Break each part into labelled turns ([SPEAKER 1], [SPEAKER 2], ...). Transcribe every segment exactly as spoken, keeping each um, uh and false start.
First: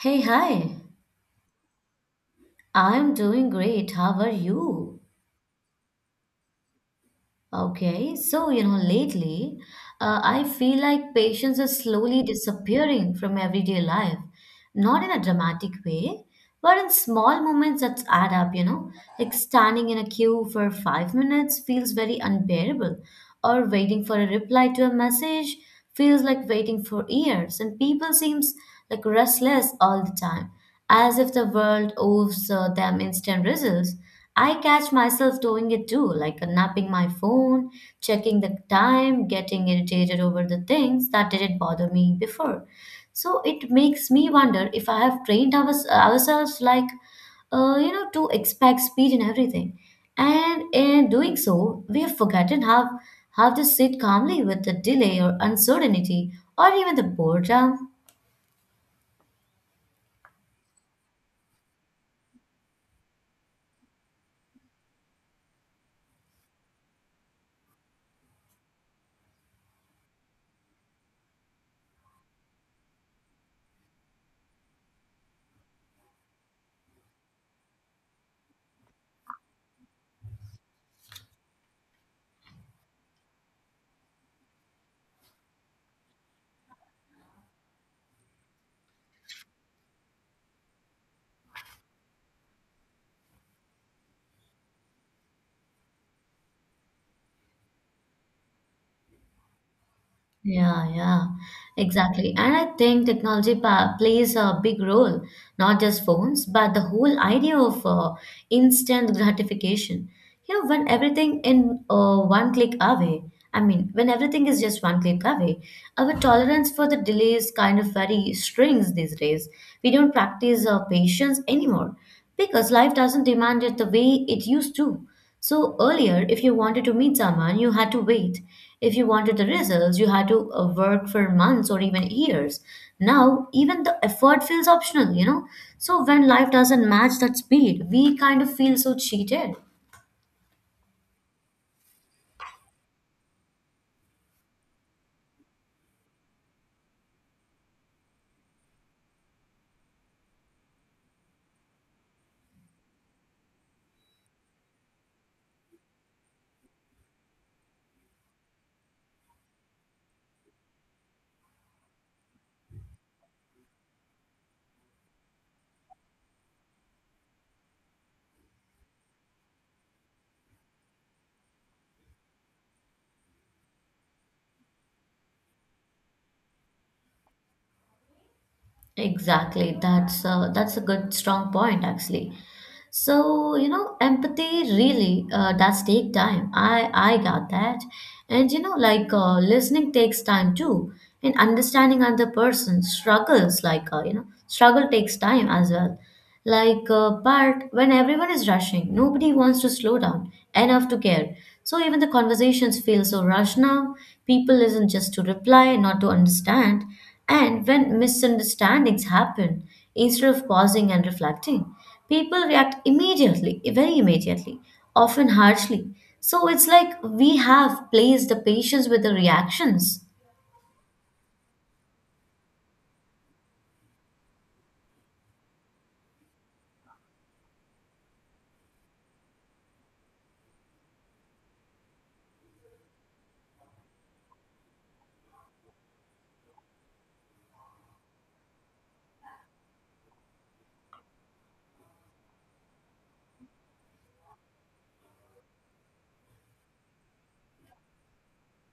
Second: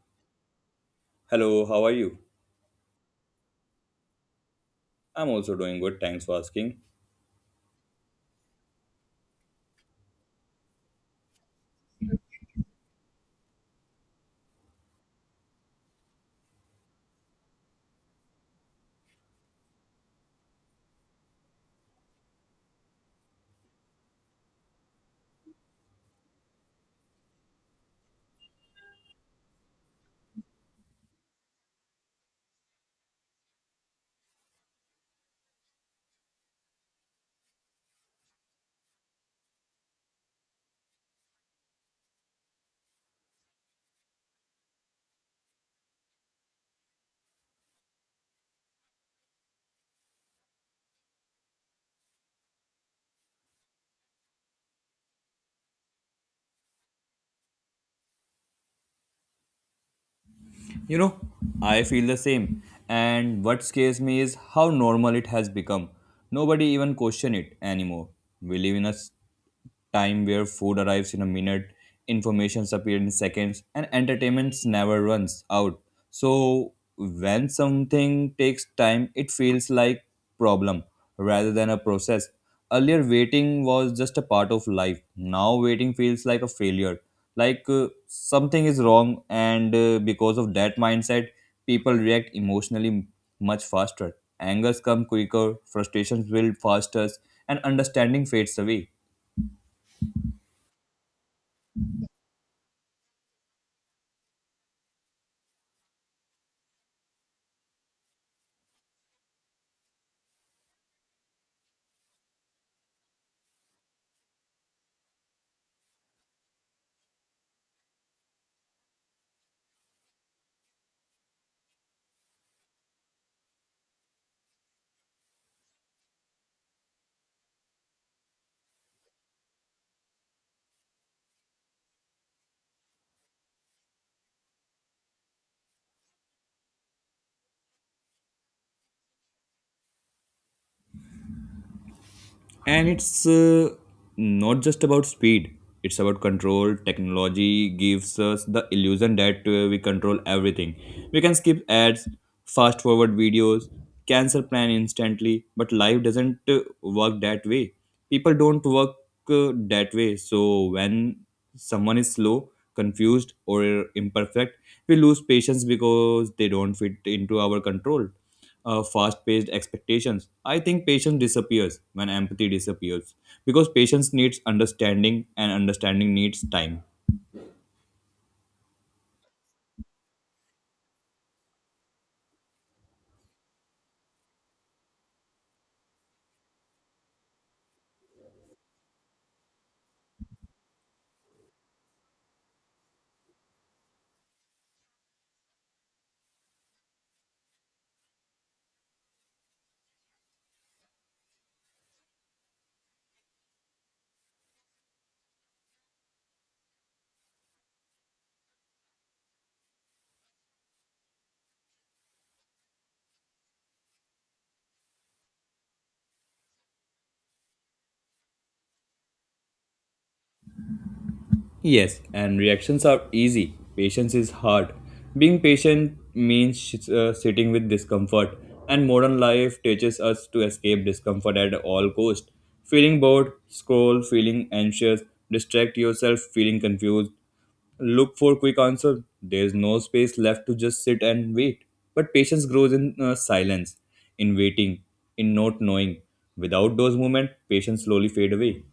[SPEAKER 1] Hey, hi.
[SPEAKER 2] Hello, how are you?
[SPEAKER 1] I'm doing great. How are you?
[SPEAKER 2] I'm also doing good, thanks for asking.
[SPEAKER 1] Okay, so you know, lately, uh, I feel like patients are slowly disappearing from everyday life. Not in a dramatic way, but in small moments that add up, you know. Like standing in a queue for five minutes feels very unbearable, or waiting for a reply to a message feels like waiting for years, and people seems like restless all the time, as if the world owes uh, them instant results. I catch myself doing it too, like napping my phone, checking the time, getting irritated over the things that didn't bother me before. So it makes me wonder if I have trained our, ourselves like, uh, you know, to expect speed in everything. And in doing so, we have forgotten how, how to sit calmly with the delay or uncertainty or even the boredom.
[SPEAKER 2] You know, I feel the same. And what scares me is how normal it has become. Nobody even question it anymore. We live in a s- time where food arrives in a minute, informations appear in seconds, and entertainment never runs out. So when something takes time, it feels like problem rather than a process. Earlier, waiting was just a part of life. Now, waiting feels like a failure, like uh, something is wrong, and uh, because of that mindset, people react emotionally much faster. Angers come quicker, frustrations build faster, and understanding fades away.
[SPEAKER 1] Yeah, yeah, exactly. And I think technology pa plays a big role, not just phones, but the whole idea of uh, instant gratification. You know, when everything in uh, one click away, I mean, When everything is just one click away, our tolerance for the delays kind of very strings these days. We don't practice uh, patience anymore because life doesn't demand it the way it used to. So earlier, if you wanted to meet someone, you had to wait. If you wanted the results, you had to uh, work for months or even years. Now, even the effort feels optional, you know? So when life doesn't match that speed, we kind of feel so cheated.
[SPEAKER 2] And it's uh, not just about speed, it's about control. Technology gives us the illusion that uh, we control everything. We can skip ads, fast forward videos, cancel plan instantly, but life doesn't uh, work that way. People don't work uh, that way. So when someone is slow, confused, or imperfect, we lose patience because they don't fit into our control uh, fast-paced expectations. I think patience disappears when empathy disappears because patience needs understanding and understanding needs time.
[SPEAKER 1] Exactly. That's uh, that's a good strong point actually. So, you know, empathy really uh, does take time. I I got that. And you know, like uh, listening takes time too. And understanding other person struggles, like uh, you know, struggle takes time as well. Like, uh, but when everyone is rushing, nobody wants to slow down enough to care. So even the conversations feel so rushed now. People listen just to reply, not to understand. And when misunderstandings happen, instead of pausing and reflecting people react immediately, very immediately, often harshly. So it's like we have placed the patience with the reactions.
[SPEAKER 2] Yes, and reactions are easy. Patience is hard. Being patient means sh- uh, sitting with discomfort, and modern life teaches us to escape discomfort at all cost. Feeling bored, scroll, feeling anxious, distract yourself, feeling confused, look for quick answer. There's no space left to just sit and wait. But patience grows in uh, silence, in waiting, in not knowing. Without those moments, patience slowly fade away.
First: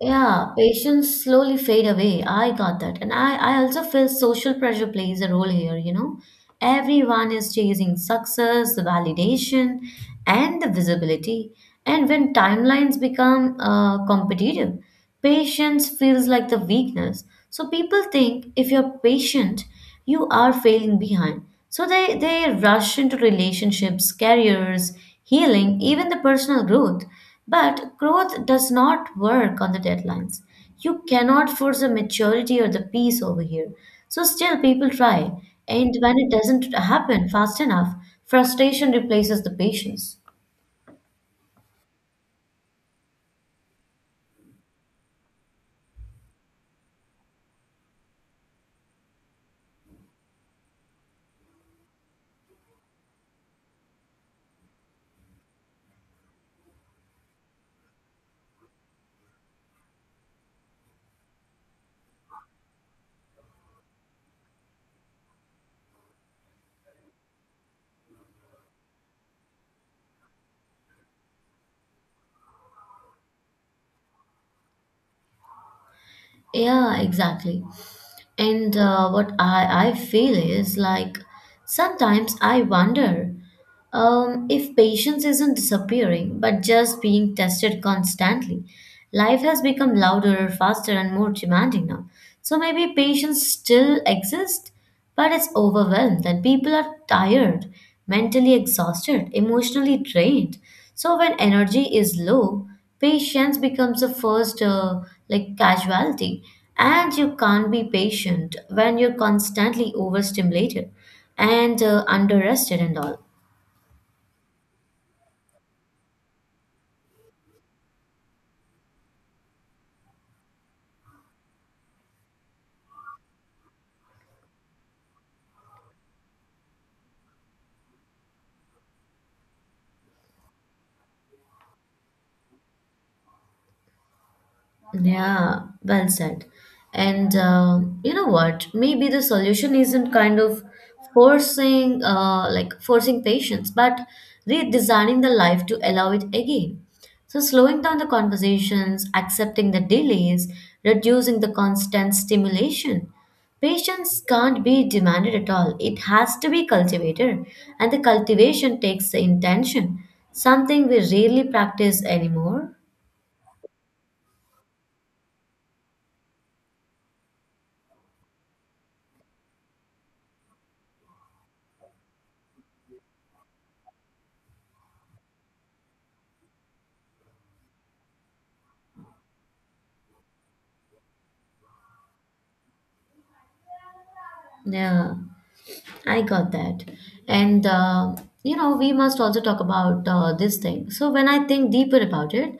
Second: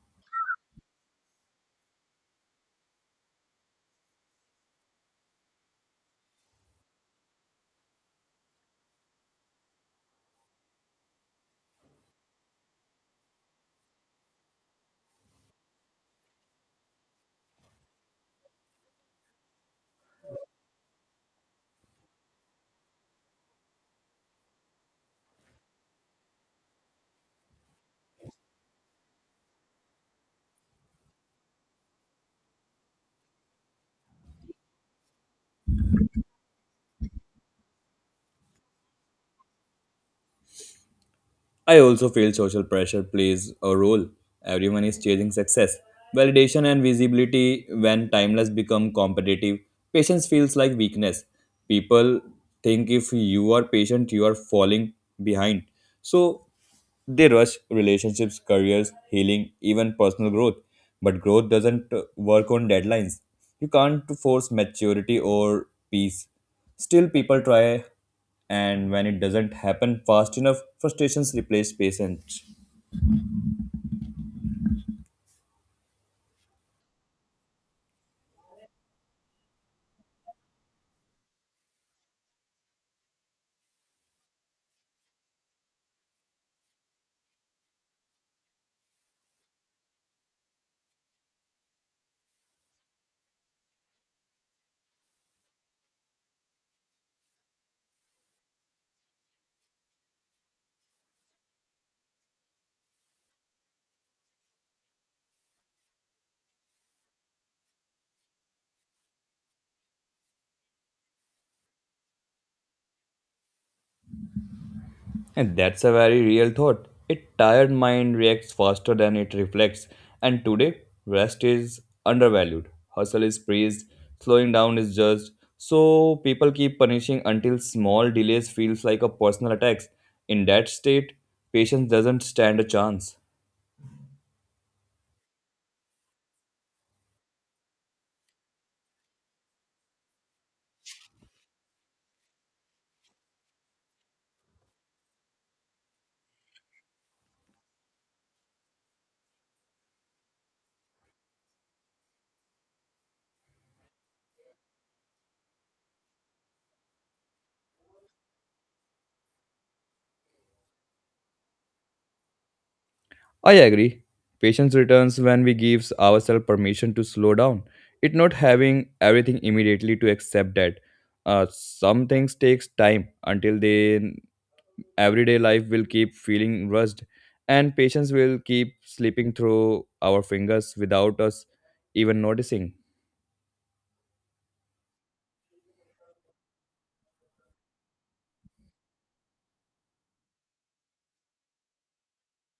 [SPEAKER 1] Yeah, patience slowly fade away. I got that. And I, I also feel social pressure plays a role here, you know. Everyone is chasing success, the validation, and the visibility. And when timelines become uh, competitive, patience feels like the weakness. So people think if you're patient, you are failing behind. So they, they rush into relationships, careers, healing, even the personal growth. But growth does not work on the deadlines. You cannot force the maturity or the peace over here. So still people try. And when it doesn't happen fast enough, frustration replaces the patience.
[SPEAKER 2] I also feel social pressure plays a role. Everyone is chasing success, validation, and visibility. When timeless become competitive, patience feels like weakness. People think if you are patient, you are falling behind. So they rush relationships, careers, healing, even personal growth. But growth doesn't uh, work on deadlines. You can't force maturity or peace. Still, people try and when it doesn't happen fast enough, frustrations replace patience.
[SPEAKER 1] Yeah, exactly. And uh, what I, I feel is like sometimes I wonder um, if patience isn't disappearing, but just being tested constantly, life has become louder, faster, and more demanding now. So maybe patience still exists, but it's overwhelmed, and people are tired, mentally exhausted, emotionally drained. So when energy is low, patience becomes the first uh, like casualty, and you can't be patient when you're constantly overstimulated and uh, underrested and all.
[SPEAKER 2] And that's a very real thought. A tired mind reacts faster than it reflects, and today, rest is undervalued. Hustle is praised, slowing down is judged. So people keep punishing until small delays feels like a personal attack. In that state, patience doesn't stand a chance.
[SPEAKER 1] Yeah, well said. And uh, you know what? Maybe the solution isn't kind of forcing, uh, like forcing patience, but redesigning the life to allow it again. So slowing down the conversations, accepting the delays, reducing the constant stimulation. Patience can't be demanded at all. It has to be cultivated, and the cultivation takes the intention, something we rarely practice anymore.
[SPEAKER 2] I agree. Patience returns when we give ourselves permission to slow down. It's not having everything immediately to accept that. Uh, some things takes time until they everyday life will keep feeling rushed and patience will keep slipping through our fingers without us even noticing.
[SPEAKER 1] Yeah. I got that. And, uh, you know, we must also talk about uh, this thing. So, when I think deeper about it,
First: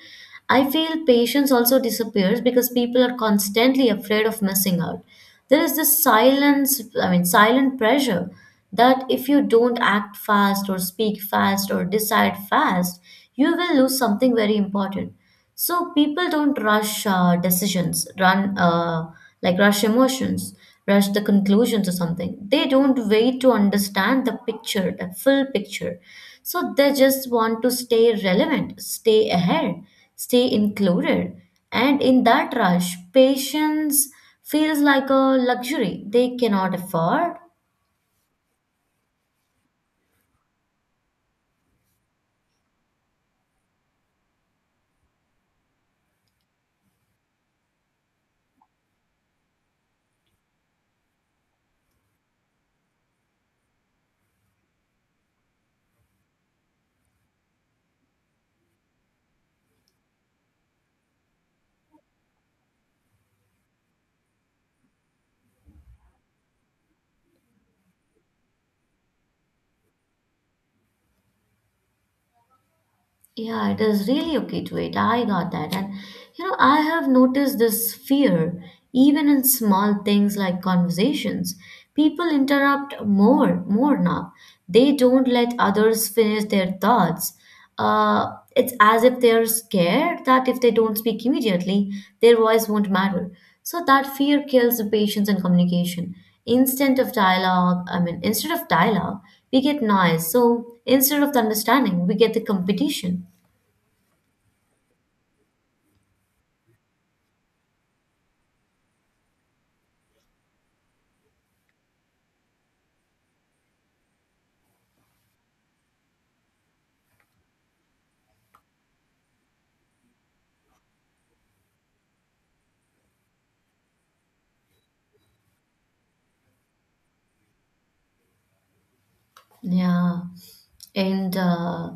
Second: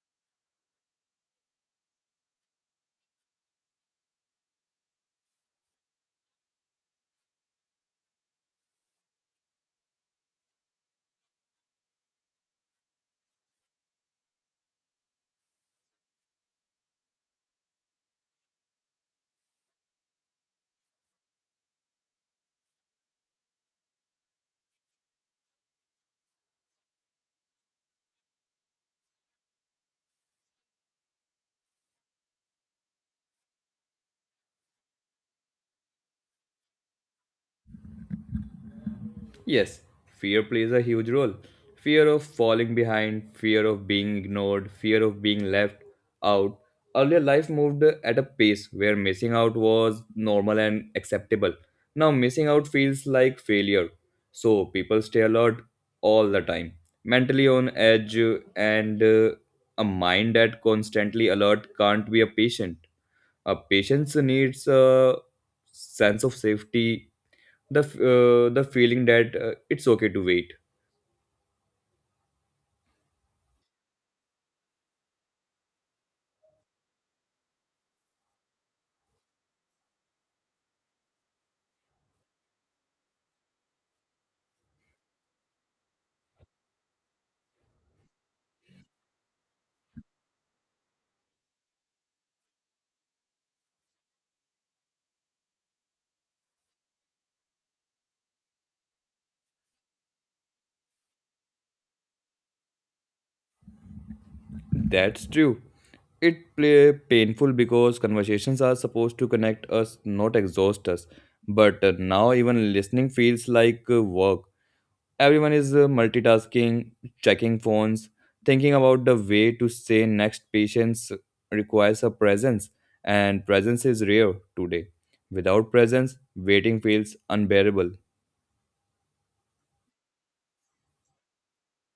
[SPEAKER 1] I feel patience also disappears because people are constantly afraid of missing out. There is this silence, I mean, silent pressure that if you don't act fast or speak fast or decide fast, you will lose something very important. So people don't rush uh, decisions, run uh, like rush emotions, rush the conclusions or something. They don't wait to understand the picture, the full picture. So they just want to stay relevant, stay ahead, stay included. And in that rush, patience feels like a luxury they cannot afford.
[SPEAKER 2] Yes, fear plays a huge role. Fear of falling behind, fear of being ignored, fear of being left out. Earlier, life moved at a pace where missing out was normal and acceptable. Now, missing out feels like failure. So, people stay alert all the time, mentally on edge, and uh, a mind that constantly alert can't be a patient. A patient's needs a sense of safety, the f- uh, the feeling that uh, it's okay to wait.
[SPEAKER 1] Yeah, it is really okay to wait. I got that. And you know, I have noticed this fear even in small things like conversations. People interrupt more, more now. They don't let others finish their thoughts. Uh, it's as if they're scared that if they don't speak immediately, their voice won't matter. So that fear kills the patience and communication. Instead of dialogue, I mean, instead of dialogue, we get noise. So instead of the understanding, we get the competition.
[SPEAKER 2] That's true. It play painful because conversations are supposed to connect us, not exhaust us. But uh, now even listening feels like uh, work. Everyone is uh, multitasking, checking phones, thinking about the way to say next. Patience requires a presence, and presence is rare today. Without presence waiting feels unbearable.
[SPEAKER 1] Yeah. And uh,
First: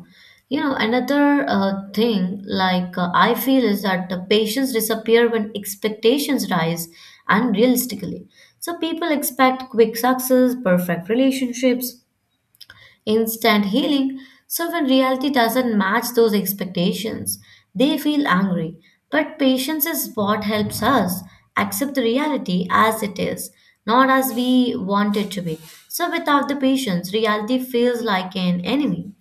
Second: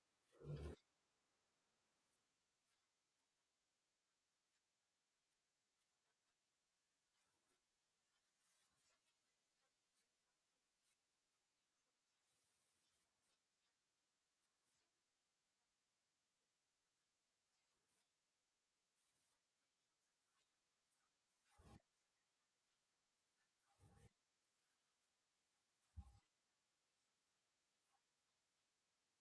[SPEAKER 1] you know, another uh, thing like uh, I feel is that the patients disappear when expectations rise unrealistically. So people expect quick success, perfect relationships, instant healing. So when reality doesn't match those expectations, they feel angry. But patience is what helps us accept the reality as it is, not as we want it to be. So without the patience, reality feels like an enemy.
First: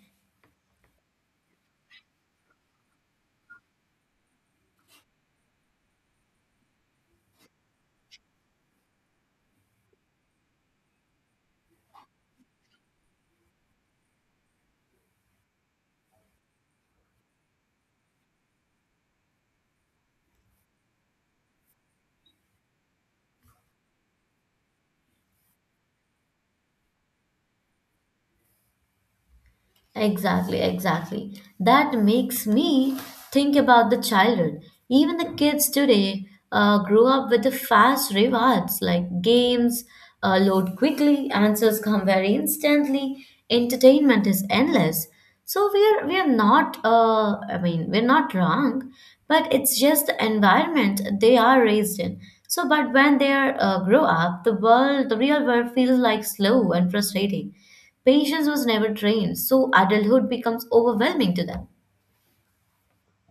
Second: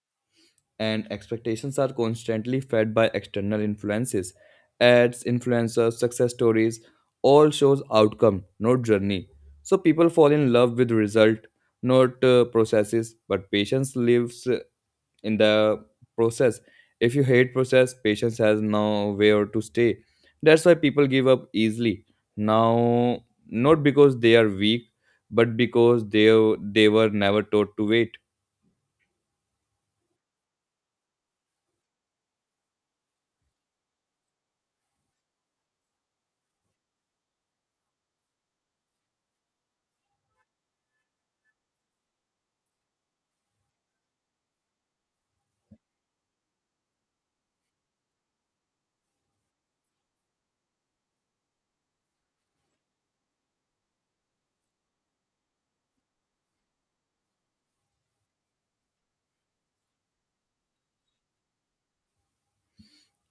[SPEAKER 2] And expectations are constantly fed by external influences, ads, influencers, success stories. All shows outcome, not journey. So people fall in love with result, not uh, processes. But patience lives uh, in the process. If you hate process, patience has no where to stay. That's why people give up easily now, not because they are weak, but because they they were never taught to wait.
[SPEAKER 1] Exactly, exactly. That makes me think about the childhood. Even the kids today uh, grow up with the fast rewards like games, uh, load quickly, answers come very instantly, entertainment is endless. So we're we're not uh, I mean we're not wrong, but it's just the environment they are raised in. So but when they are uh, grow up, the world, the real world feels like slow and frustrating. Patience was never trained, so adulthood becomes overwhelming to them.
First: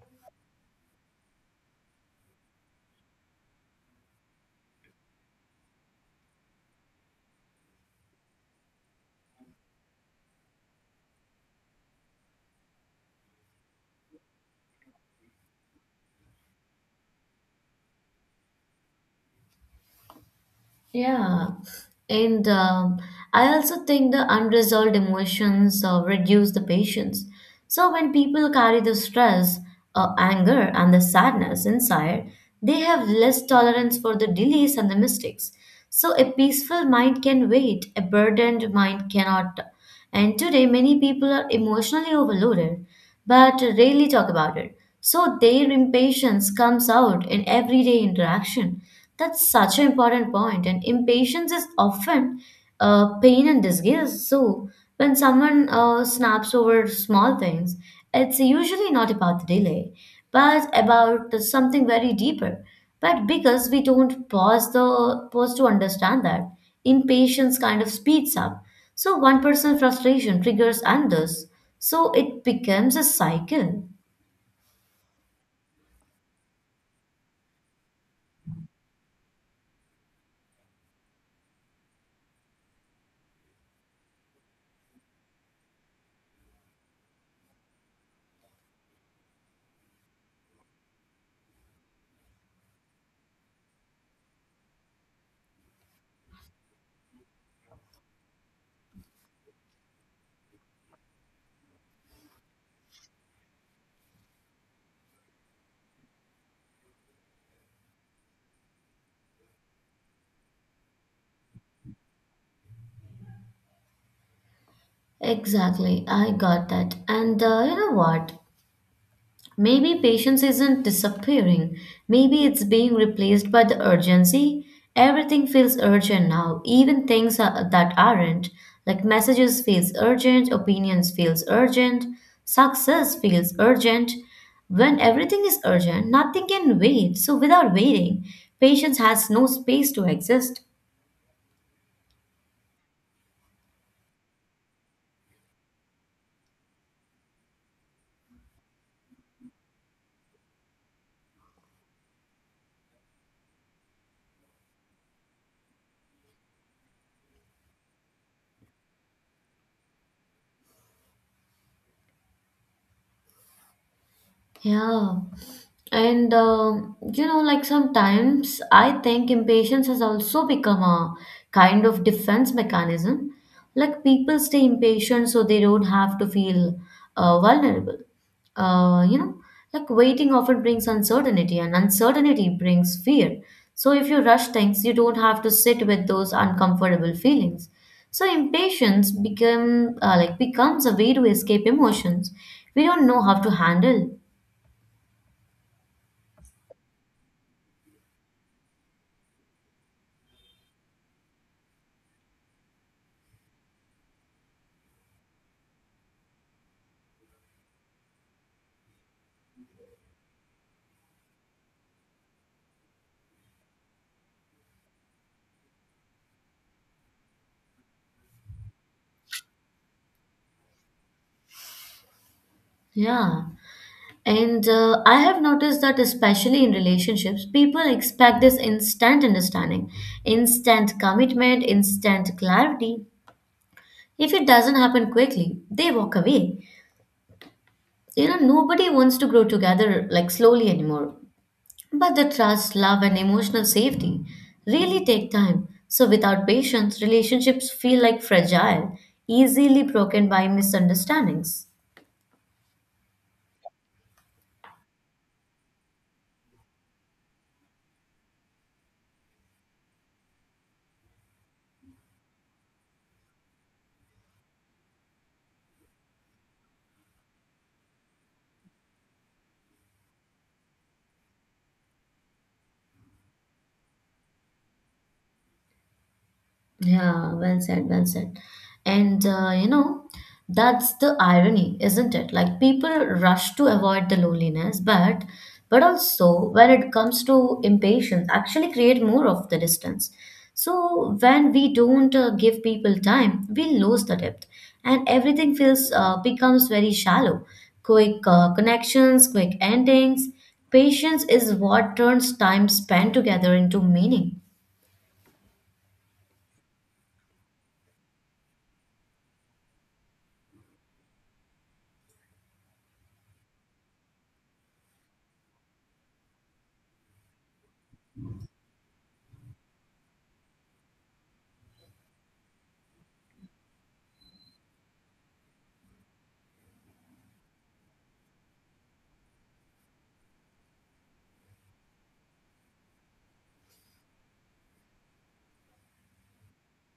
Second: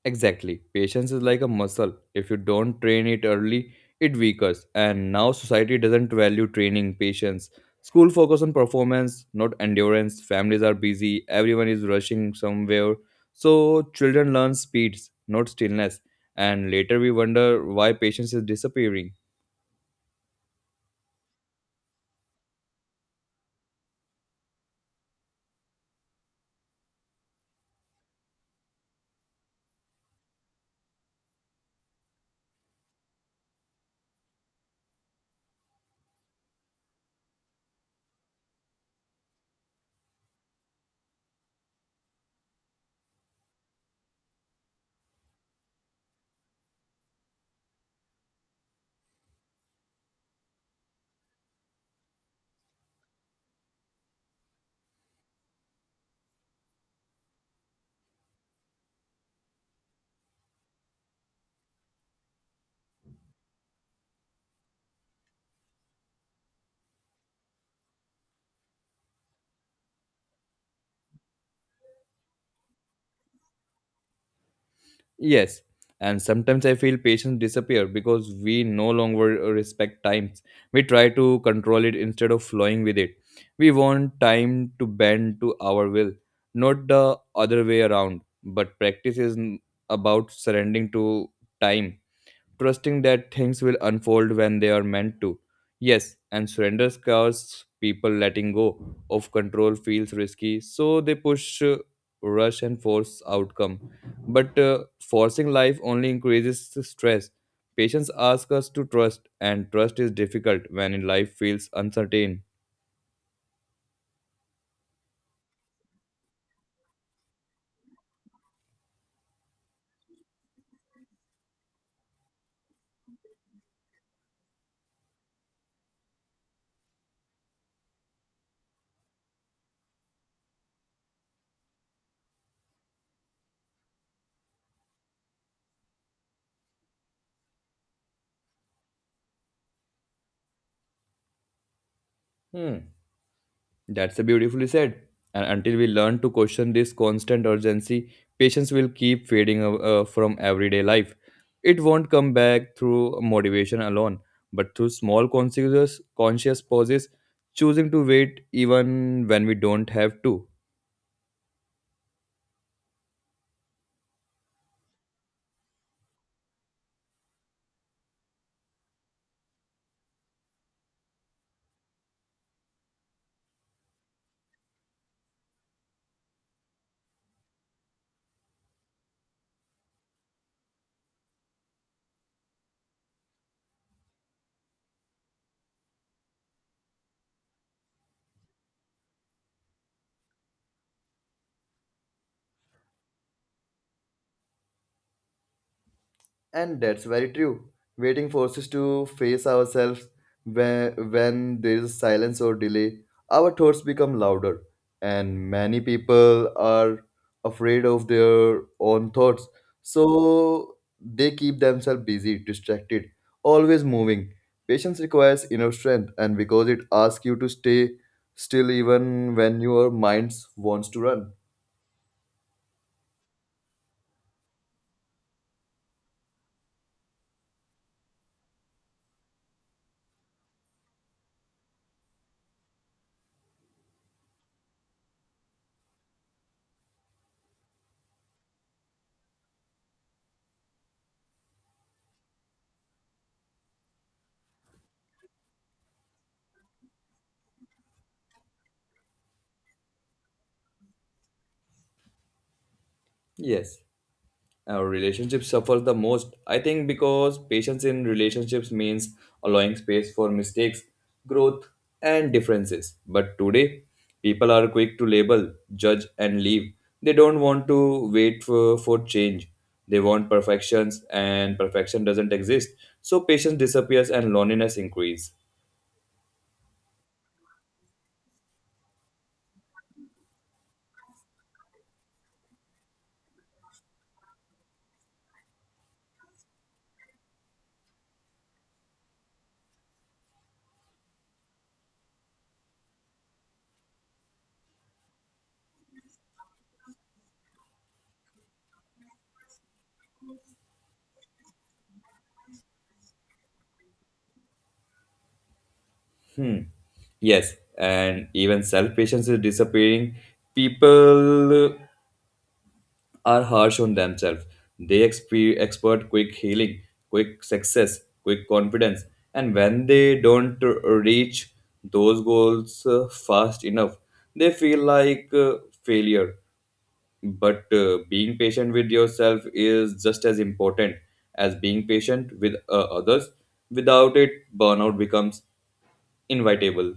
[SPEAKER 2] Exactly. Patience is like a muscle. If you don't train it early, it weakens. And now society doesn't value training patience. School focus on performance, not endurance. Families are busy. Everyone is rushing somewhere. So children learn speeds, not stillness. And later we wonder why patience is disappearing.
[SPEAKER 1] Yeah, and um, I also think the unresolved emotions uh, reduce the patience. So when people carry the stress, uh, anger, and the sadness inside, they have less tolerance for the delays and the mistakes. So a peaceful mind can wait, a burdened mind cannot. And today, many people are emotionally overloaded but rarely talk about it. So, their impatience comes out in everyday interaction. That's such an important point, point. And impatience is often uh, pain and disgust. So, when someone uh, snaps over small things, it's usually not about the delay, but about something very deeper. But because we don't pause the pause to understand that, impatience kind of speeds up so one person's frustration triggers others, so it becomes a cycle.
[SPEAKER 2] Yes, and sometimes I feel patience disappear because we no longer respect times. We try to control it instead of flowing with it. We want time to bend to our will, not the other way around. But practice is n- about surrendering to time, trusting that things will unfold when they are meant to. Yes, and surrender scares people. Letting go of control feels risky, so they push, uh, rush, and force outcome. But uh, forcing life only increases the stress. Patients ask us to trust, and trust is difficult when life feels uncertain.
[SPEAKER 1] Exactly, I got that. And uh, you know what? Maybe patience isn't disappearing. Maybe it's being replaced by the urgency. Everything feels urgent now, even things are, that aren't. Like messages feels urgent, opinions feels urgent, success feels urgent. When everything is urgent, nothing can wait. So without waiting, patience has no space to exist.
[SPEAKER 2] Hmm. That's a beautifully said. And until we learn to question this constant urgency, patience will keep fading uh, uh, from everyday life. It won't come back through motivation alone, but through small conscious, conscious pauses, choosing to wait even when we don't have to.
[SPEAKER 1] Yeah. And um, you know, like sometimes I think impatience has also become a kind of defense mechanism. Like people stay impatient so they don't have to feel uh, vulnerable. Uh, you know, like waiting often brings uncertainty, and uncertainty brings fear. So if you rush things, you don't have to sit with those uncomfortable feelings. So impatience become uh, like becomes a way to escape emotions we don't know how to handle.
[SPEAKER 2] And that's very true. Waiting forces to face ourselves when, when there is silence or delay. Our thoughts become louder, and many people are afraid of their own thoughts. So they keep themselves busy, distracted, always moving. Patience requires inner strength, and because it asks you to stay still even when your mind wants to run.
[SPEAKER 1] Yeah. And uh, I have noticed that, especially in relationships, people expect this instant understanding, instant commitment, instant clarity. If it doesn't happen quickly, they walk away. You know, nobody wants to grow together like slowly anymore. But the trust, love, and emotional safety really take time. So, without patience, relationships feel like fragile, easily broken by misunderstandings.
[SPEAKER 2] Yes. Our relationships suffer the most, I think, because patience in relationships means allowing space for mistakes, growth, and differences. But today, people are quick to label, judge, and leave. They don't want to wait for, for change. They want perfections, and perfection doesn't exist. So patience disappears and loneliness increases.
[SPEAKER 1] Yeah, well said, well said. And uh, you know, that's the irony, isn't it? Like people rush to avoid the loneliness, but but also when it comes to impatience, actually create more of the distance. So when we don't uh, give people time, we lose the depth, and everything feels uh, becomes very shallow. Quick uh, connections, quick endings. Patience is what turns time spent together into meaning.
[SPEAKER 2] Hmm. Yes, and even self patience is disappearing. People are harsh on themselves. They expe- expect quick healing, quick success, quick confidence, and when they don't reach those goals uh, fast enough, they feel like uh, failure. But uh, being patient with yourself is just as important as being patient with uh, others. Without it, burnout becomes inevitable.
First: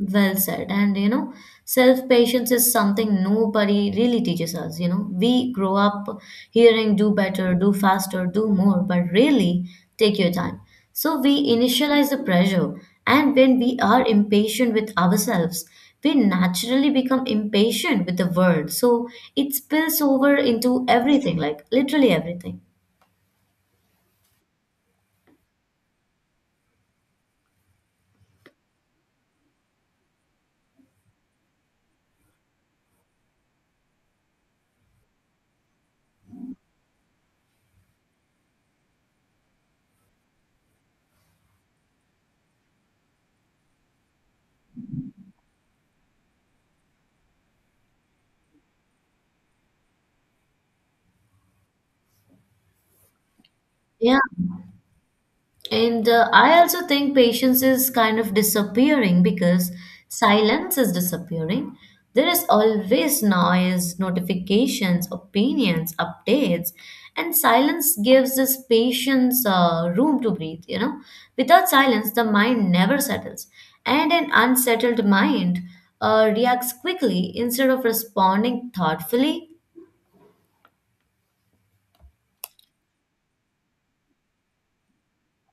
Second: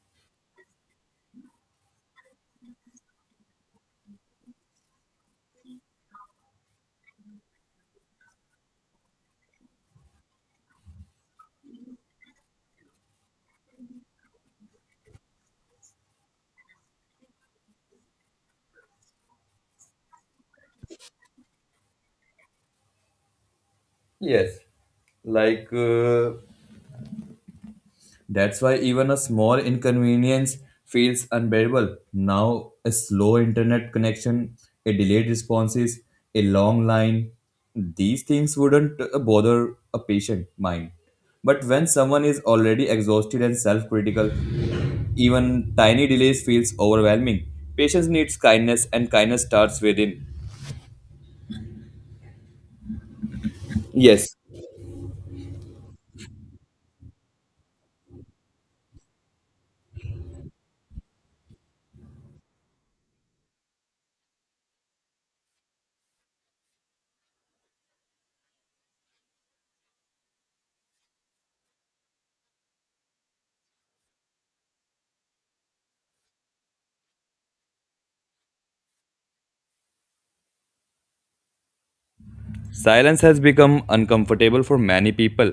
[SPEAKER 1] Well said. And you know, self patience is something nobody really teaches us. You know, we grow up hearing do better, do faster, do more, but really take your time. So we initialize the pressure, and when we are impatient with ourselves, we naturally become impatient with the world. So it spills over into everything, like literally everything.
[SPEAKER 2] Yes, like uh, that's why even a small inconvenience feels unbearable. Now, a slow internet connection, a delayed responses, a long line, these things wouldn't uh, bother a patient mind. But when someone is already exhausted and self critical, even tiny delays feels overwhelming. Patience needs kindness, and kindness starts within.
[SPEAKER 1] Yeah.
[SPEAKER 2] Yes.
[SPEAKER 1] And uh, I also think patience is kind of disappearing because silence is disappearing. There is always noise, notifications, opinions, updates, and silence gives this patience uh, room to breathe. You know, without silence, the mind never settles, and an unsettled mind uh, reacts quickly instead of responding thoughtfully.
[SPEAKER 2] Silence has become uncomfortable for many people.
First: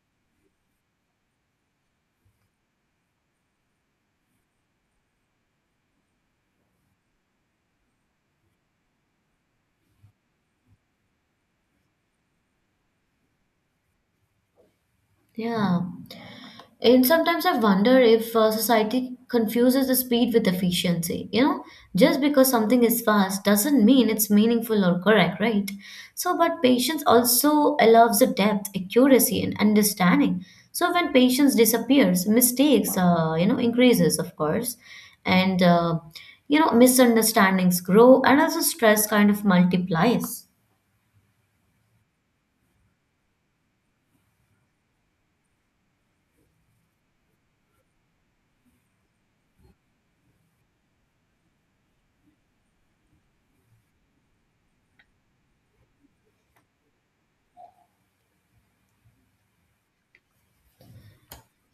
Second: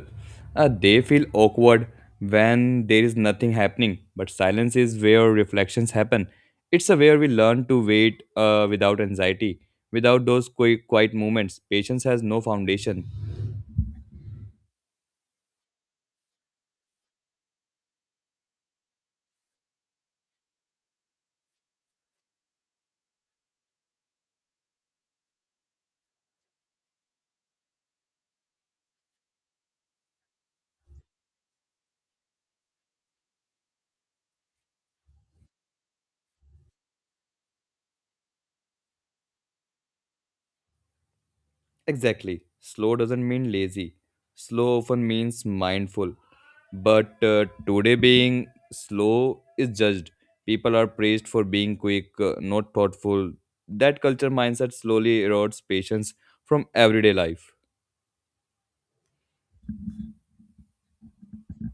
[SPEAKER 2] Uh, they feel awkward when there is nothing happening, but silence is where reflections happen. It's a where we learn to wait uh, without anxiety. Without those qui- quiet moments, patience has no foundation.
[SPEAKER 1] Yeah. And sometimes I wonder if uh, society confuses the speed with efficiency. You know, just because something is fast doesn't mean it's meaningful or correct, right? So, but patience also allows the depth, accuracy, and understanding. So, when patience disappears, mistakes, uh, you know, increases, of course, and uh, you know, misunderstandings grow, and also stress kind of multiplies.
[SPEAKER 2] Exactly. Slow doesn't mean lazy. Slow often means mindful. But uh, today, being slow is judged. People are praised for being quick, uh, not thoughtful. That culture mindset slowly erodes patience from everyday life.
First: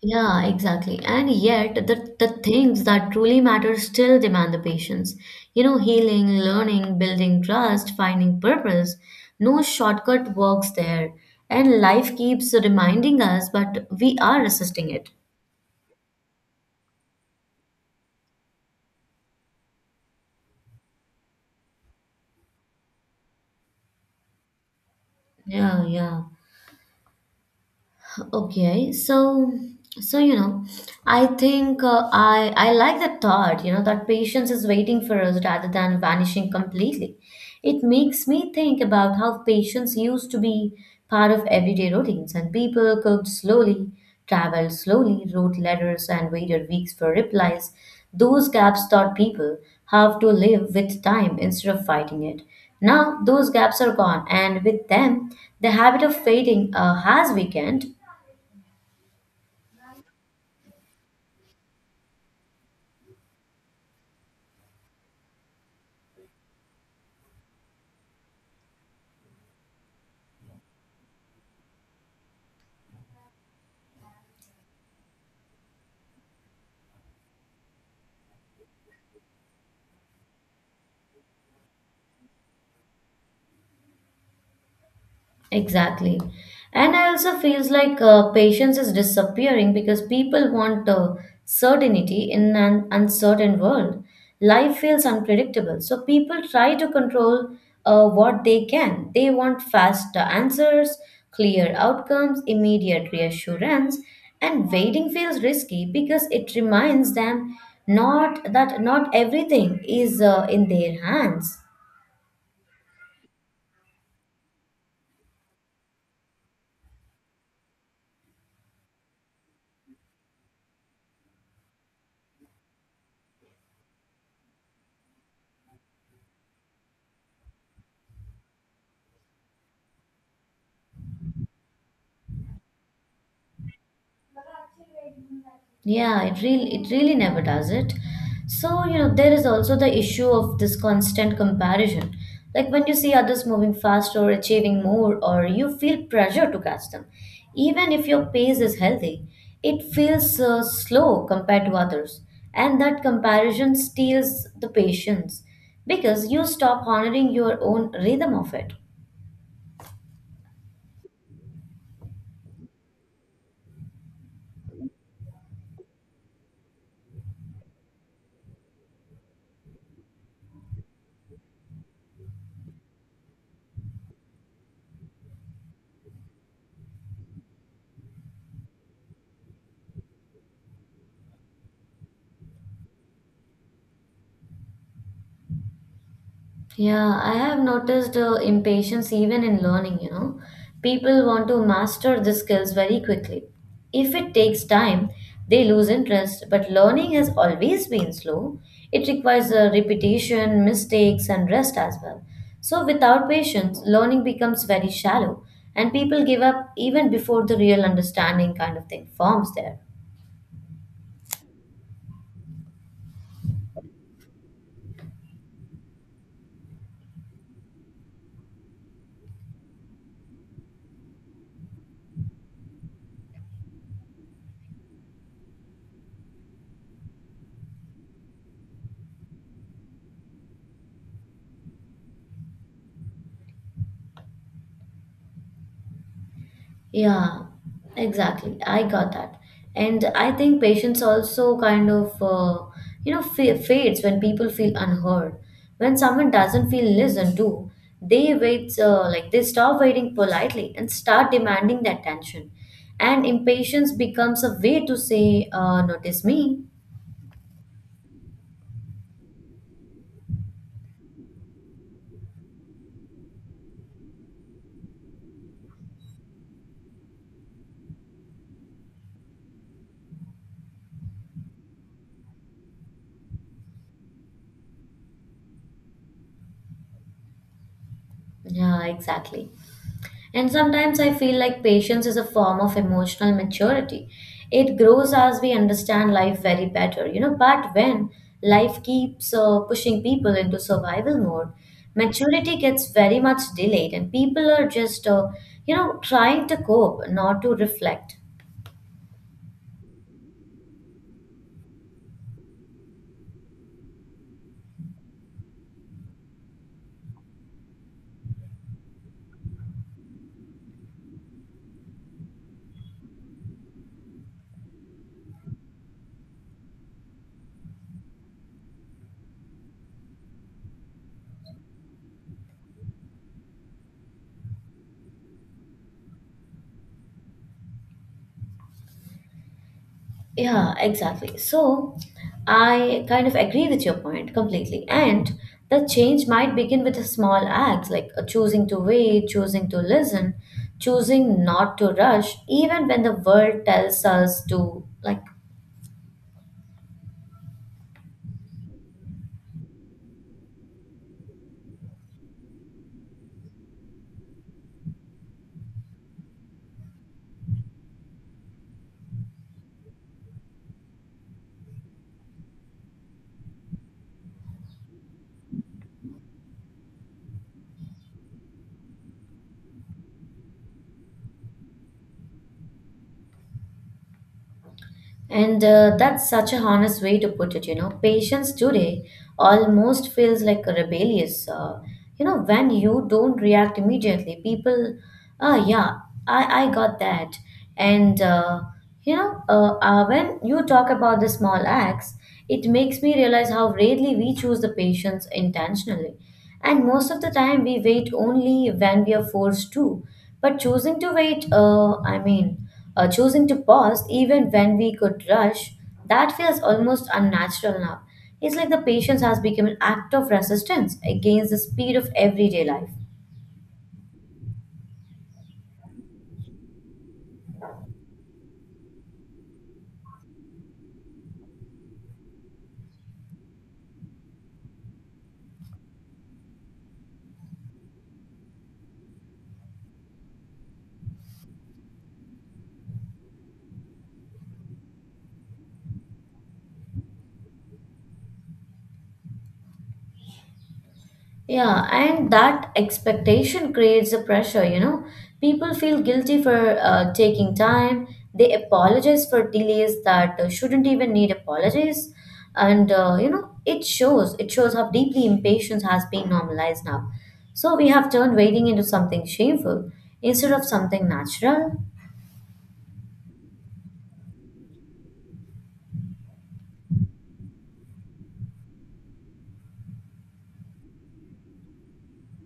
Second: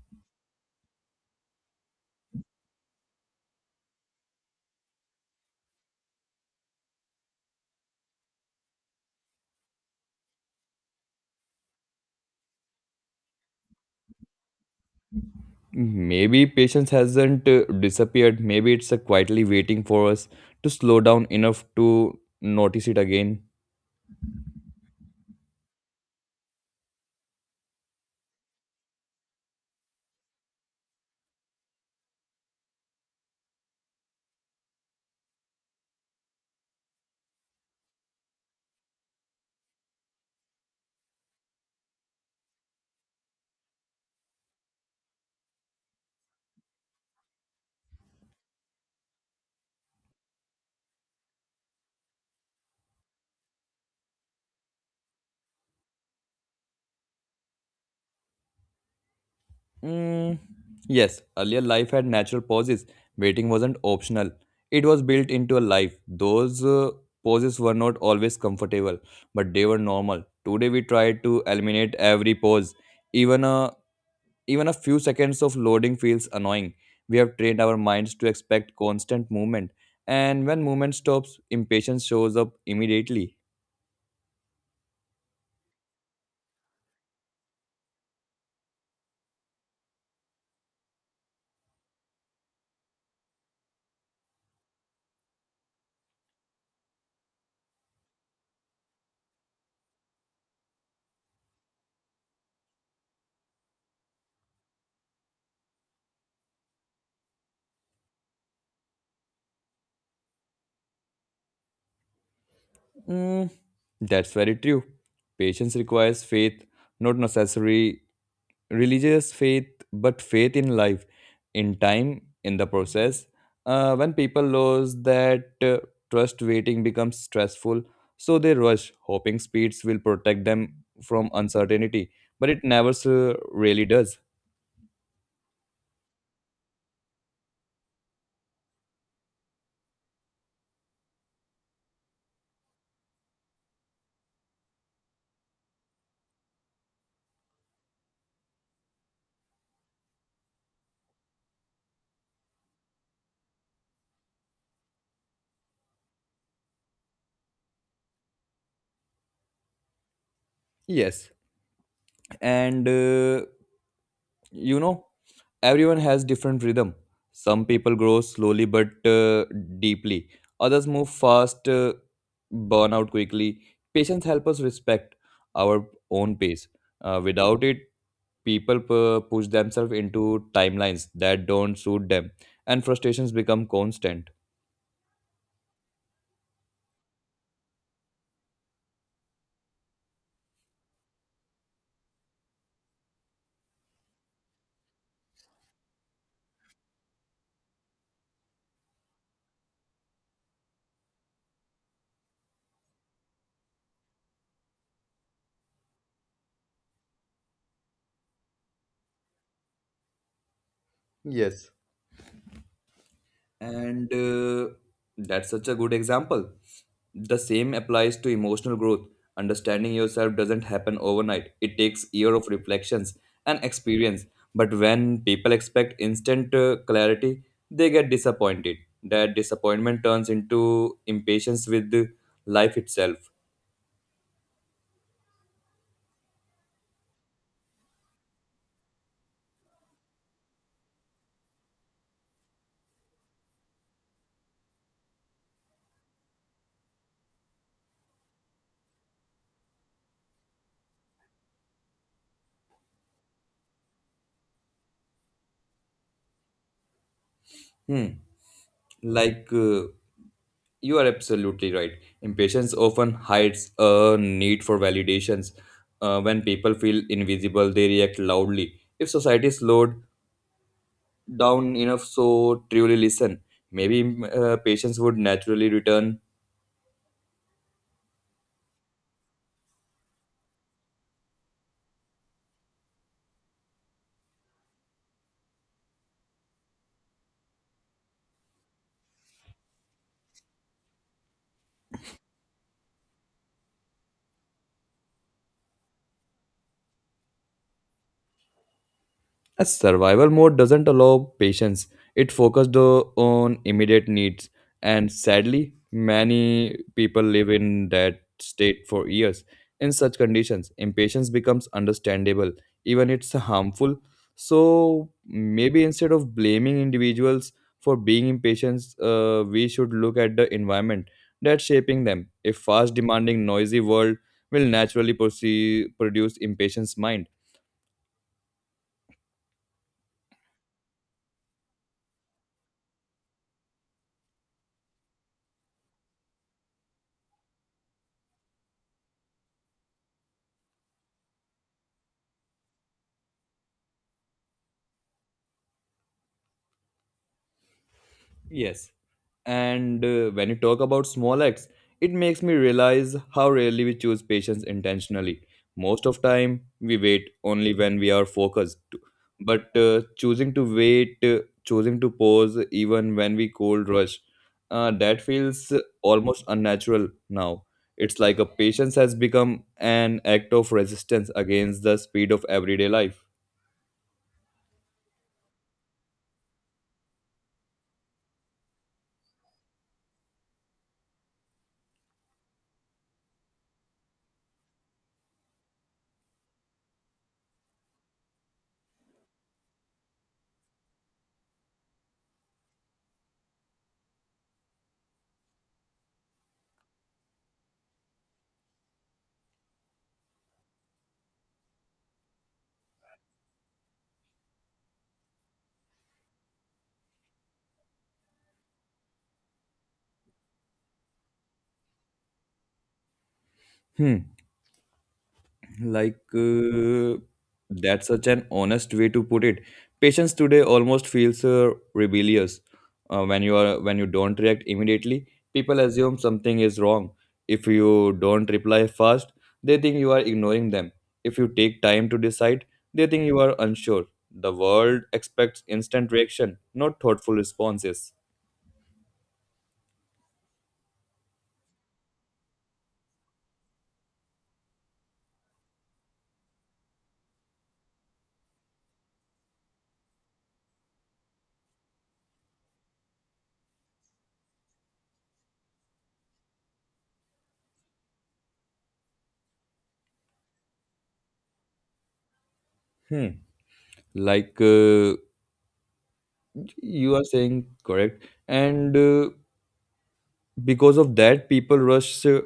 [SPEAKER 1] Yeah, exactly. And yet, the, the things that truly matter still demand the patience. You know, healing, learning, building trust, finding purpose. No shortcut works there. And life keeps reminding us, but we are resisting it.
[SPEAKER 2] Maybe patience hasn't uh, disappeared. Maybe it's uh, quietly waiting for us to slow down enough to notice it again.
[SPEAKER 1] Yeah, yeah. Okay, so so you know, I think uh, I I like that thought. You know that patience is waiting for us rather than vanishing completely. It makes me think about how patience used to be part of everyday routines, and people cooked slowly, traveled slowly, wrote letters, and waited weeks for replies. Those gaps taught people how to live with time instead of fighting it. Now those gaps are gone, and with them, the habit of waiting uh, has weakened.
[SPEAKER 2] Mm, yes, earlier life had natural pauses. Waiting wasn't optional, it was built into a life. Those uh, pauses were not always comfortable, but they were normal. Today, we try to eliminate every pause. Even a, Even a few seconds of loading feels annoying. We have trained our minds to expect constant movement, and when movement stops, impatience shows up immediately.
[SPEAKER 1] Exactly. And I also feels like uh, patience is disappearing because people want uh, certainty in an uncertain world. Life feels unpredictable, so people try to control uh, what they can. They want fast uh, answers, clear outcomes, immediate reassurance, and waiting feels risky because it reminds them not that not everything is uh, in their hands.
[SPEAKER 2] Mm, that's very true. Patience requires faith, not necessary religious faith, but faith in life, in time, in the process. Uh, when people lose that uh, trust, waiting becomes stressful, so they rush, hoping speeds will protect them from uncertainty, but it never uh, really does.
[SPEAKER 1] Yeah, it really it really never does it. So, you know, there is also the issue of this constant comparison. Like when you see others moving faster or achieving more, or you feel pressure to catch them, even if your pace is healthy, it feels uh, slow compared to others. And that comparison steals the patience because you stop honoring your own rhythm of it.
[SPEAKER 2] Yes. And uh, you know everyone has different rhythm. Some people grow slowly but uh, deeply, others move fast, uh, burn out quickly. Patience helps us respect our own pace. Uh, without it, people pu- push themselves into timelines that don't suit them, and frustrations become constant.
[SPEAKER 1] Yeah, I have noticed uh, impatience even in learning, you know. People want to master the skills very quickly. If it takes time, they lose interest, but learning has always been slow. It requires uh, repetition, mistakes, and rest as well. So, without patience, learning becomes very shallow, and people give up even before the real understanding kind of thing forms there.
[SPEAKER 2] Yes. And uh, that's such a good example. The same applies to emotional growth. Understanding yourself doesn't happen overnight. It takes year of reflections and experience. But when people expect instant uh, clarity, they get disappointed. That disappointment turns into impatience with life itself.
[SPEAKER 1] Yeah, exactly. I got that. And I think patience also kind of, uh, you know, fa- fades when people feel unheard. When someone doesn't feel listened to, they wait, uh, like they stop waiting politely and start demanding the attention. And impatience becomes a way to say, uh, notice me.
[SPEAKER 2] Hmm. Like uh, you are absolutely right. Impatience often hides a need for validations. Uh, when people feel invisible, they react loudly. If society slowed down enough so truly listen, maybe mm, uh, patience would naturally return.
[SPEAKER 1] Yeah, exactly. And sometimes I feel like patience is a form of emotional maturity. It grows as we understand life very better, you know. But when life keeps uh, pushing people into survival mode, maturity gets very much delayed, and people are just, uh, you know, trying to cope, not to reflect.
[SPEAKER 2] A survival mode doesn't allow patience. It focused uh, on immediate needs, and sadly, many people live in that state for years. In such conditions, impatience becomes understandable, even it's harmful. So maybe instead of blaming individuals for being impatient, uh, we should look at the environment that's shaping them. A fast, demanding, noisy world will naturally proce- produce impatience mind.
[SPEAKER 1] Yeah, exactly. So I kind of agree with your point completely. And the change might begin with a small act like uh, choosing to wait, choosing to listen, choosing not to rush, even when the world tells us to like.
[SPEAKER 2] Yes. And uh, when you talk about small acts, it makes me realize how rarely we choose patience intentionally. Most of time, we wait only when we are focused. But uh, choosing to wait, uh, choosing to pause, even when we cold rush, uh, that feels almost unnatural now. It's like a patience has become an act of resistance against the speed of everyday life.
[SPEAKER 1] And uh, that's such a honest way to put it, you know. Patience today almost feels like a rebellious. Uh, you know, when you don't react immediately, people, ah, yeah, I, I got that. And, uh, you know, uh, uh, when you talk about the small acts, it makes me realize how rarely we choose the patience intentionally. And most of the time, we wait only when we are forced to. But choosing to wait, uh, I mean, uh, choosing to pause even when we could rush, that feels almost unnatural now. It's like the patience has become an act of resistance against the speed of everyday life.
[SPEAKER 2] Hmm. Like, uh, that's such an honest way to put it. Patience today almost feels uh, rebellious. Uh, when you are when you don't react immediately, people assume something is wrong. If you don't reply fast, they think you are ignoring them. If you take time to decide, they think you are unsure. The world expects instant reaction, not thoughtful responses.
[SPEAKER 1] Yeah, and that expectation creates a pressure, you know. People feel guilty for uh, taking time. They apologize for delays that uh, shouldn't even need apologies. And, uh, you know, it shows. It shows how deeply impatience has been normalized now. So we have turned waiting into something shameful instead of something natural.
[SPEAKER 2] Hmm. Like uh, you are saying correct, and uh, because of that, people rush uh,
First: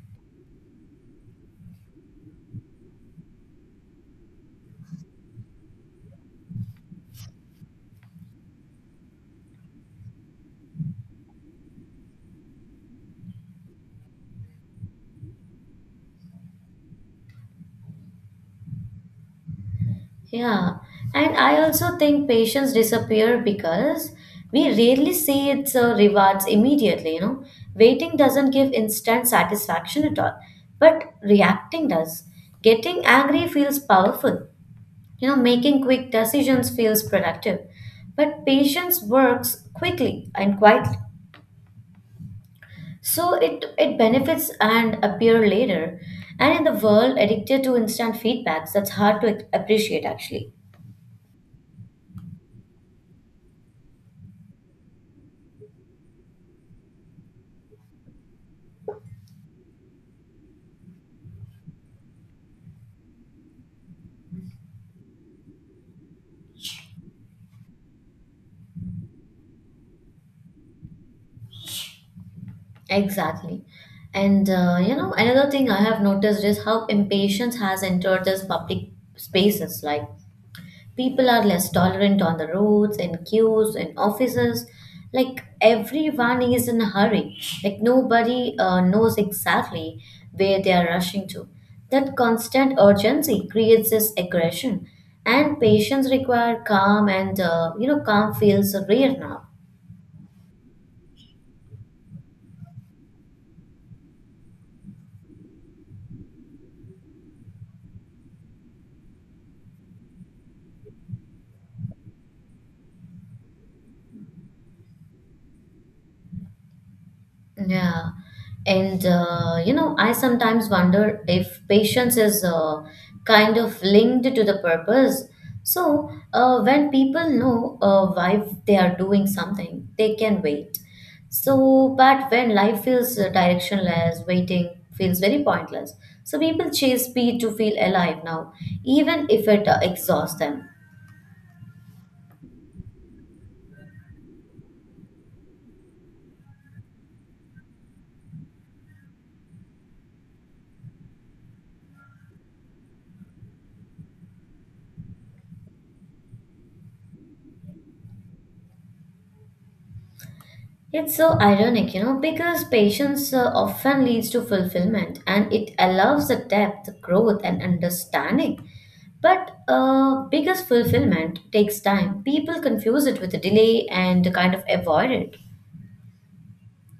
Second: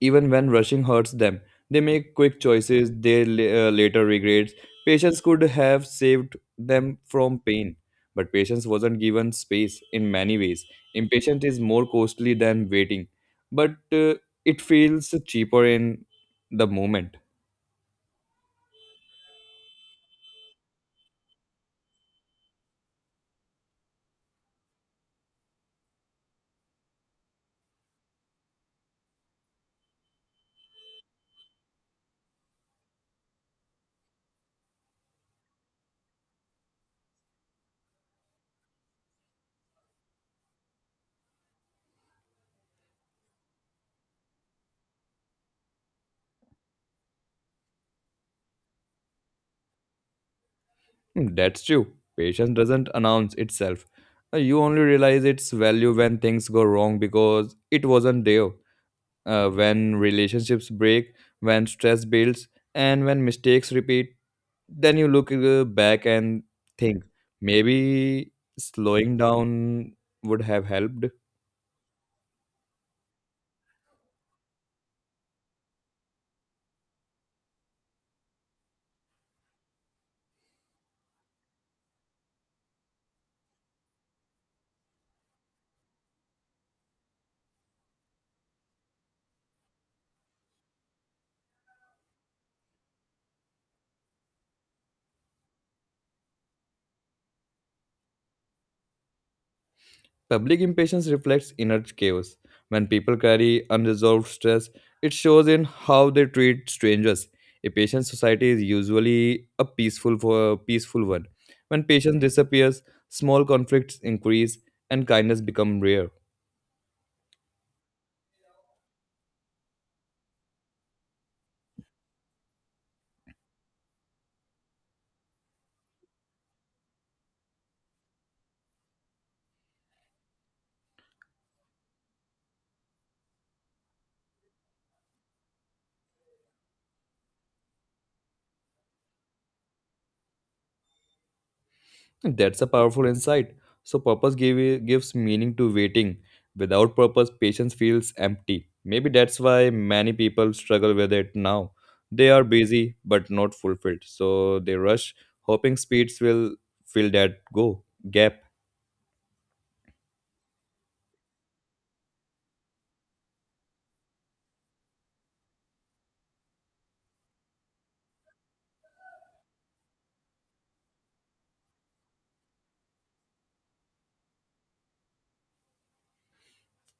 [SPEAKER 2] even when rushing hurts them. They make quick choices they la- uh, later regrets. Patience could have saved them from pain, but patience wasn't given space in many ways. Impatience is more costly than waiting, but uh, it feels cheaper in the moment.
[SPEAKER 1] Yeah, and I also think patients disappear because we rarely see its uh, rewards immediately, you know. Waiting doesn't give instant satisfaction at all, but reacting does. Getting angry feels powerful, you know, making quick decisions feels productive. But patience works quickly and quietly. So it, it benefits and appear later. And in the world addicted to instant feedbacks, that's hard to appreciate actually.
[SPEAKER 2] Hmm. That's true. Patience doesn't announce itself. Uh, You only realize its value when things go wrong because it wasn't there. Uh, when relationships break, when stress builds, and when mistakes repeat, then you look uh, back and think maybe slowing down would have helped.
[SPEAKER 1] Exactly. And uh, you know, another thing I have noticed is how impatience has entered these public spaces. Like people are less tolerant on the roads, in queues, in offices. Like everyone is in a hurry. Like nobody uh, knows exactly where they are rushing to. That constant urgency creates this aggression, and patients require calm, and uh, you know, calm feels rare now.
[SPEAKER 2] Public impatience reflects inner chaos. When people carry unresolved stress, it shows in how they treat strangers. A patient society is usually a peaceful for peaceful one. When patience disappears, small conflicts increase and kindness become rare.
[SPEAKER 1] Yeah. And, uh, you know, I sometimes wonder if patience is uh, kind of linked to the purpose. So, uh, when people know uh, why they are doing something, they can wait. So, but when life feels uh, directionless, waiting feels very pointless. So, people chase speed to feel alive now, even if it uh, exhausts them.
[SPEAKER 2] That's a powerful insight. So, purpose give, gives meaning to waiting. Without purpose, patience feels empty. Maybe that's why many people struggle with it now. They are busy but not fulfilled. So, they rush, hoping speeds will fill that go gap.
[SPEAKER 1] It's so ironic, you know, because patience uh, often leads to fulfillment and it allows the depth, growth, and understanding. But uh, because fulfillment takes time, people confuse it with a delay and kind of avoid it.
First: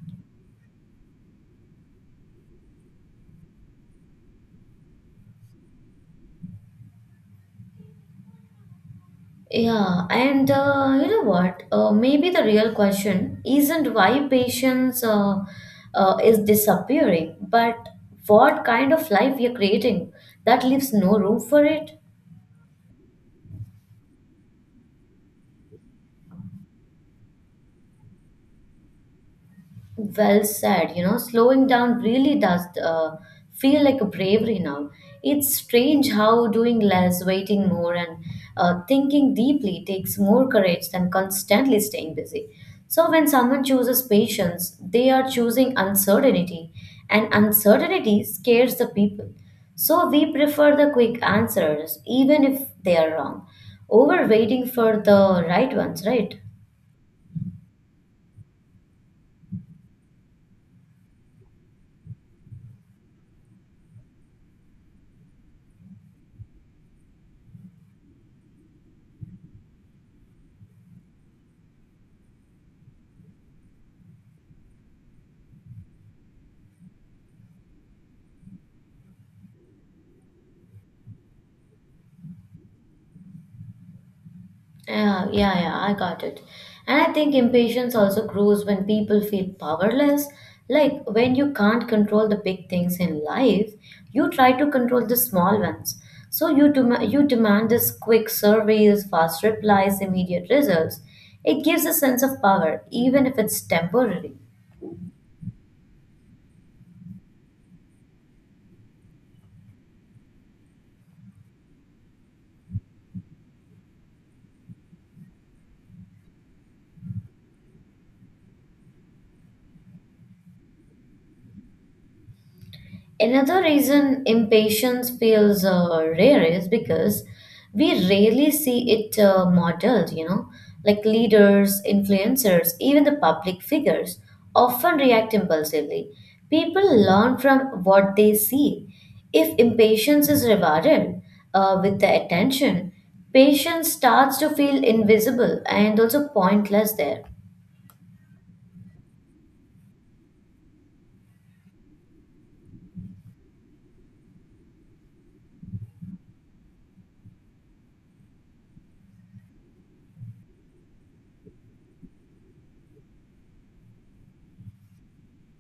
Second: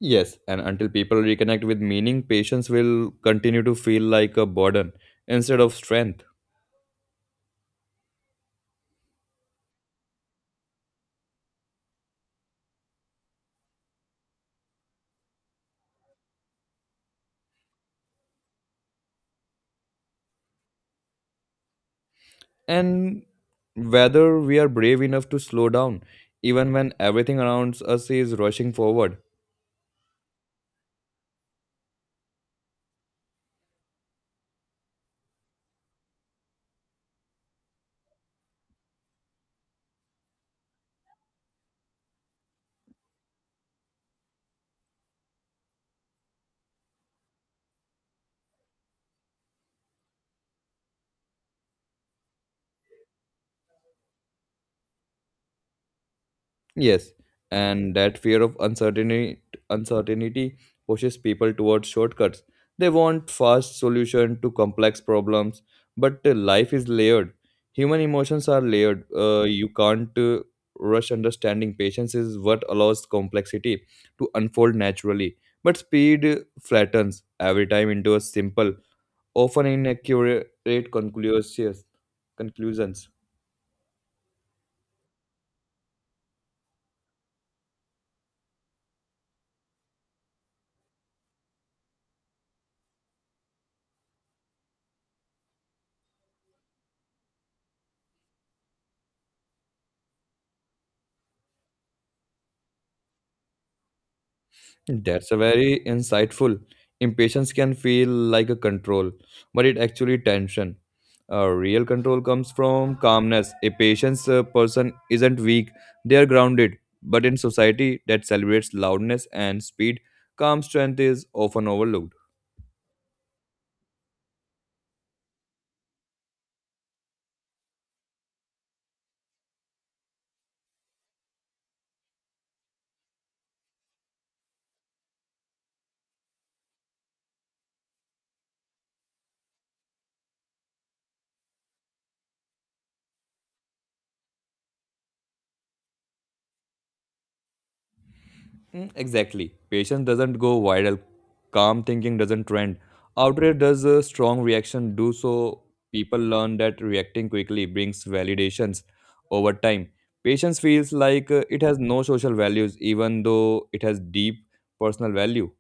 [SPEAKER 2] Yes, and until people reconnect with meaning, patience will continue to feel like a burden instead of strength.
[SPEAKER 1] Yeah, and uh, you know what? Uh, maybe the real question isn't why patience uh, uh, is disappearing, but what kind of life we are creating that leaves no room for it.
[SPEAKER 2] And whether we are brave enough to slow down, even when everything around us is rushing forward.
[SPEAKER 1] Well said. You know, slowing down really does uh, feel like a bravery now. It's strange how doing less, waiting more, and uh, thinking deeply takes more courage than constantly staying busy. So, when someone chooses patience, they are choosing uncertainty, and uncertainty scares the people. So, we prefer the quick answers, even if they are wrong, over waiting for the right ones, right?
[SPEAKER 2] Yes, and that fear of uncertainty uncertainty pushes people towards shortcuts. They want fast solution to complex problems, but uh, life is layered. Human emotions are layered. Uh, you can't uh, rush understanding. Patience is what allows complexity to unfold naturally, but speed uh, flattens every time into a simple, often inaccurate conclusions. Conclusions.
[SPEAKER 1] Yeah, yeah, yeah, I got it. And I think impatience also grows when people feel powerless. Like when you can't control the big things in life, you try to control the small ones. So you dem- you demand this quick surveys, fast replies, immediate results. It gives a sense of power, even if it's temporary.
[SPEAKER 2] That's a very insightful. Impatience can feel like a control, but it actually tension. Uh, real control comes from calmness. A patient uh, person isn't weak; they are grounded. But in society that celebrates loudness and speed, calm strength is often overlooked.
[SPEAKER 1] Another reason impatience feels uh, rare is because we rarely see it uh, modeled, you know, like leaders, influencers, even the public figures often react impulsively. People learn from what they see. If impatience is rewarded uh, with the attention, patience starts to feel invisible and also pointless there.
[SPEAKER 2] Mm, exactly. Patience doesn't go viral. Calm thinking doesn't trend. Outrage does a strong reaction do so. People learn that reacting quickly brings validations over time. Patience feels like uh, it has no social values, even though it has deep personal value.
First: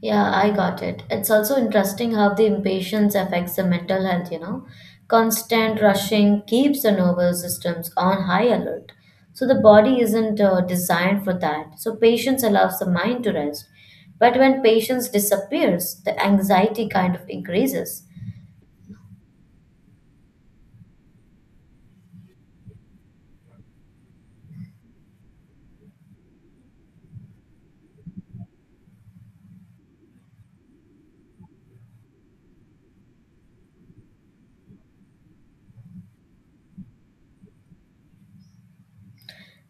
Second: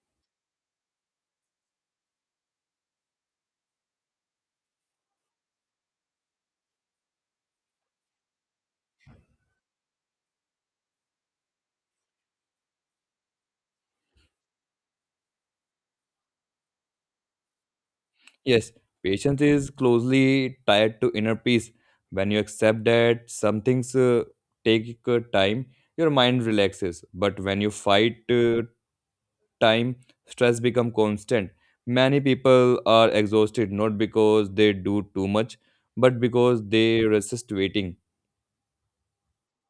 [SPEAKER 1] Yeah, I got it. It's also interesting how the impatience affects the mental health, you know. Constant rushing keeps the nervous systems on high alert. So the body isn't uh, designed for that. So patience allows the mind to rest. But when patience disappears, the anxiety kind of increases.
[SPEAKER 2] Yes, patience is closely tied to inner peace. When you accept that some things uh, take uh, time, your mind relaxes. But when you fight uh, time, stress become constant. Many people are exhausted not because they do too much, but because they resist waiting.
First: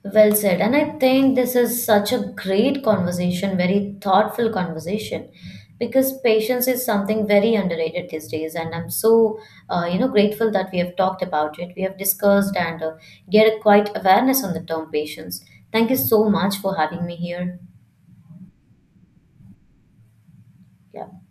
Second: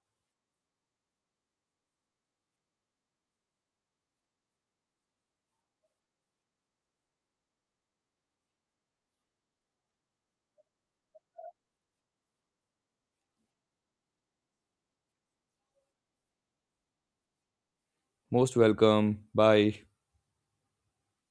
[SPEAKER 1] Well said. And I think this is such a great conversation, very thoughtful conversation, because patience is something very underrated these days. And I'm so, uh, you know, grateful that we have talked about it. We have discussed and uh, get a quite awareness on the term patience. Thank you so much for having me here.
[SPEAKER 2] Most welcome. Bye.
[SPEAKER 1] Yeah.